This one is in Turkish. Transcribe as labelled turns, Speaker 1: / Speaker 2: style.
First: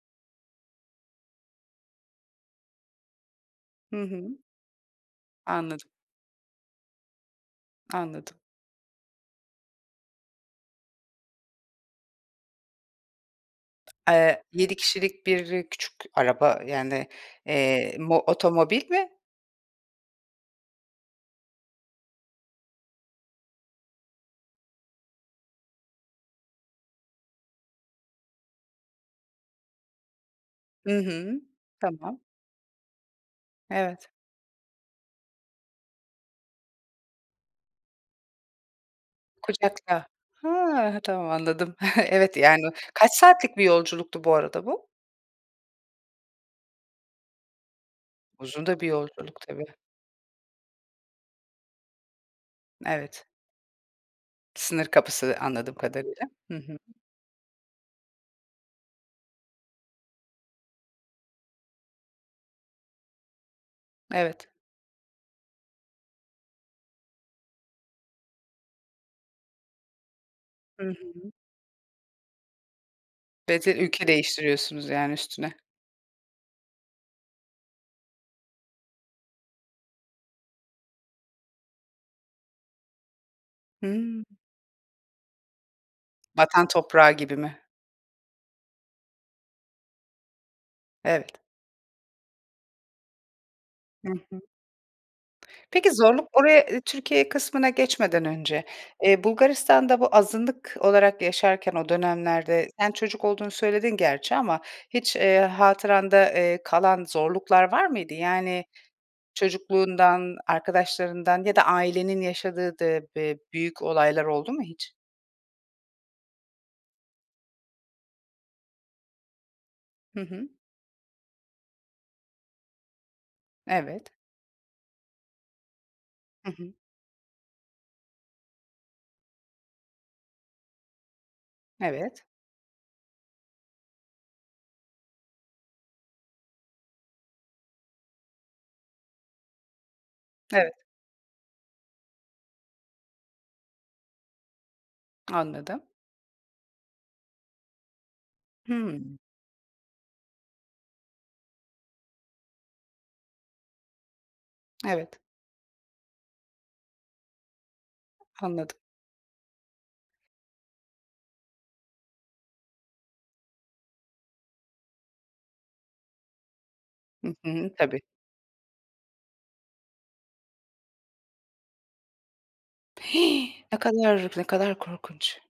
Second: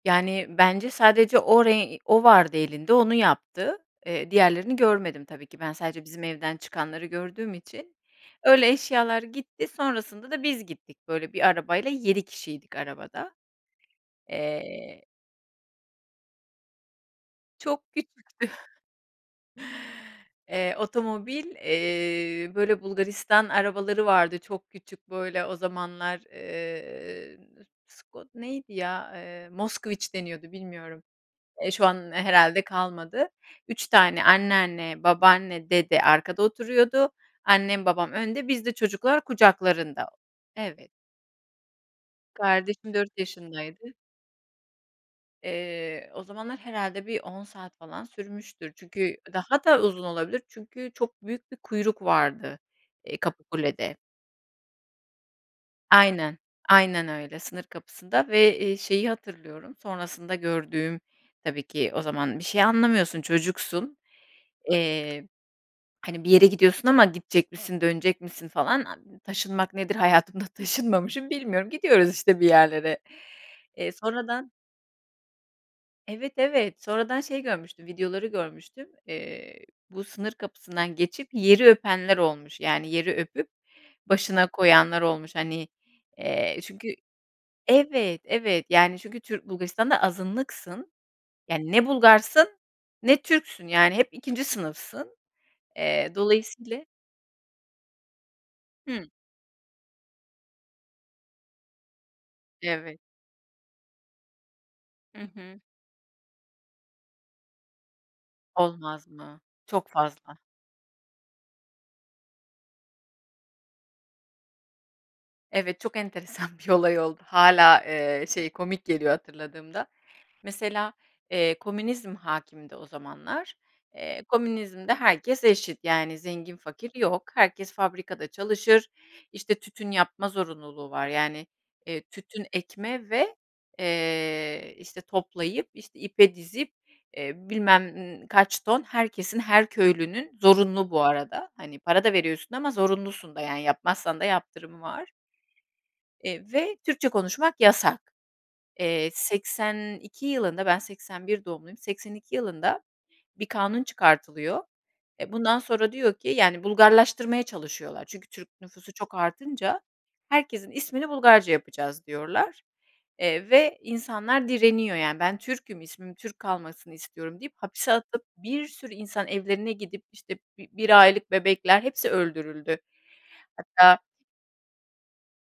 Speaker 1: Yani, bence sadece o ren o vardı elinde onu yaptı,
Speaker 2: Hı
Speaker 1: eee,
Speaker 2: hı.
Speaker 1: diğerlerini görmedim tabii ki ben
Speaker 2: Anladım.
Speaker 1: sadece bizim evden çıkanları gördüğüm için.
Speaker 2: Anladım.
Speaker 1: Öyle eşyalar gitti, sonrasında da biz gittik böyle 1 arabayla 7 kişiydik arabada,
Speaker 2: Eee, 7
Speaker 1: eee
Speaker 2: kişilik 1 küçük araba, yani,
Speaker 1: Çok
Speaker 2: eee, mo
Speaker 1: küçüktü.
Speaker 2: otomobil mi?
Speaker 1: Eee, otomobil, eee, böyle Bulgaristan arabaları vardı çok küçük böyle o zamanlar. Eee, Sko neydi ya, eee, Moskoviç deniyordu
Speaker 2: Hı
Speaker 1: bilmiyorum.
Speaker 2: hı,
Speaker 1: Eee, şu an
Speaker 2: tamam.
Speaker 1: herhâlde kalmadı. 3
Speaker 2: Evet.
Speaker 1: tane anneanne, babaanne, dede arkada oturuyordu; annem, babam önde biz de çocuklar kucaklarında,
Speaker 2: Kucakta.
Speaker 1: evet.
Speaker 2: Hee, tamam anladım. Evet, yani,
Speaker 1: Kardeşim
Speaker 2: kaç
Speaker 1: 4
Speaker 2: saatlik bir
Speaker 1: yaşındaydı.
Speaker 2: yolculuktu bu arada bu?
Speaker 1: Eee, o zamanlar herhâlde bir on saat falan
Speaker 2: Uzun
Speaker 1: sürmüştür
Speaker 2: da bir
Speaker 1: çünkü
Speaker 2: yolculuk
Speaker 1: daha
Speaker 2: tabii.
Speaker 1: da uzun olabilir, çünkü çok büyük bir kuyruk vardı, eee,
Speaker 2: Evet.
Speaker 1: Kapıkule'de.
Speaker 2: Sınır kapısı anladığım kadarıyla,
Speaker 1: Aynen,
Speaker 2: hı hı.
Speaker 1: aynen öyle. Sınır kapısında ve, eee, şeyi hatırlıyorum, sonrasında gördüğüm tabii ki o zaman bir şey anlamıyorsun, çocuksun.
Speaker 2: Evet.
Speaker 1: Eee, hani, bir yere gidiyorsun ama gidecek misin, dönecek misin falan a taşınmak nedir hayatımda
Speaker 2: Hı
Speaker 1: taşınmamışım
Speaker 2: hı.
Speaker 1: bilmiyorum gidiyoruz işte bir yerlere.
Speaker 2: Ve de
Speaker 1: Eee,
Speaker 2: ülke
Speaker 1: sonradan
Speaker 2: değiştiriyorsunuz, yani, üstüne.
Speaker 1: Evet, evet. Sonradan şey görmüştüm videoları görmüştüm, eee, bu sınır kapısından geçip, eee, yeri öpenler olmuş, yani, yeri öpüp
Speaker 2: Hımm.
Speaker 1: başına koyanlar olmuş. Hani, eee,
Speaker 2: Vatan
Speaker 1: çünkü
Speaker 2: toprağı gibi mi?
Speaker 1: Evet evet, yani, çünkü Türk Bulgaristan'da azınlıksın.
Speaker 2: Evet.
Speaker 1: Yani, ne Bulgarsın ne Türksün. Yani hep
Speaker 2: Hı hı.
Speaker 1: 2. sınıfsın.
Speaker 2: Peki,
Speaker 1: Eee,
Speaker 2: zorluk oraya, ııı,
Speaker 1: dolayısıyla
Speaker 2: Türkiye kısmına geçmeden önce,
Speaker 1: Hı.
Speaker 2: eee, Bulgaristan'da bu azınlık olarak yaşarken o dönemlerde, sen
Speaker 1: Evet.
Speaker 2: çocuk olduğunu söyledin gerçi ama hiç,
Speaker 1: Hı
Speaker 2: eee,
Speaker 1: hı.
Speaker 2: hatıranda, eee, kalan zorluklar var mıydı? Yani
Speaker 1: Olmaz mı? Çok
Speaker 2: çocukluğundan,
Speaker 1: fazla.
Speaker 2: arkadaşlarından ya da ailenin yaşadığı dı be büyük olaylar oldu mu hiç?
Speaker 1: Evet, çok enteresan bir olay oldu hâlâ, eee, şey komik geliyor hatırladığımda.
Speaker 2: Hı hı.
Speaker 1: Mesela, eee, komünizm hâkimdi o zamanlar.
Speaker 2: Evet.
Speaker 1: Eee, komünizmde herkes eşit, yani,
Speaker 2: Hı
Speaker 1: zengin
Speaker 2: hı.
Speaker 1: fakir yok. Herkes fabrikada çalışır işte tütün yapma zorunluluğu var. Yani, eee,
Speaker 2: Evet.
Speaker 1: tütün ekme ve, eee, işte toplayıp işte ipe dizip, eee, bilmem kaç ton herkesin her köylünün
Speaker 2: Evet.
Speaker 1: zorunlu bu arada, hani, para da veriyorsun ama zorunlusun da, yani, yapmazsan da yaptırımı var.
Speaker 2: Anladım.
Speaker 1: Eee, ve Türkçe konuşmak yasak. Eee,
Speaker 2: Hımm.
Speaker 1: 82 yılında ben 81 doğumluyum, 82 yılında bir kanun çıkartılıyor.
Speaker 2: Evet.
Speaker 1: E, bundan sonra diyor ki, yani, Bulgarlaştırmaya çalışıyorlar. Çünkü Türk
Speaker 2: Anladım.
Speaker 1: nüfusu çok artınca herkesin ismini Bulgarca yapacağız diyorlar. Eee, ve insanlar direniyor, yani, ben Türk'üm ismim Türk kalmasını
Speaker 2: Hı
Speaker 1: istiyorum deyip
Speaker 2: hı,
Speaker 1: hapse
Speaker 2: tabii.
Speaker 1: atıp bir sürü insan evlerine gidip işte b bir aylık bebekler hepsi öldürüldü.
Speaker 2: Hih. Ne
Speaker 1: Hatta
Speaker 2: kadar, ne kadar korkunç.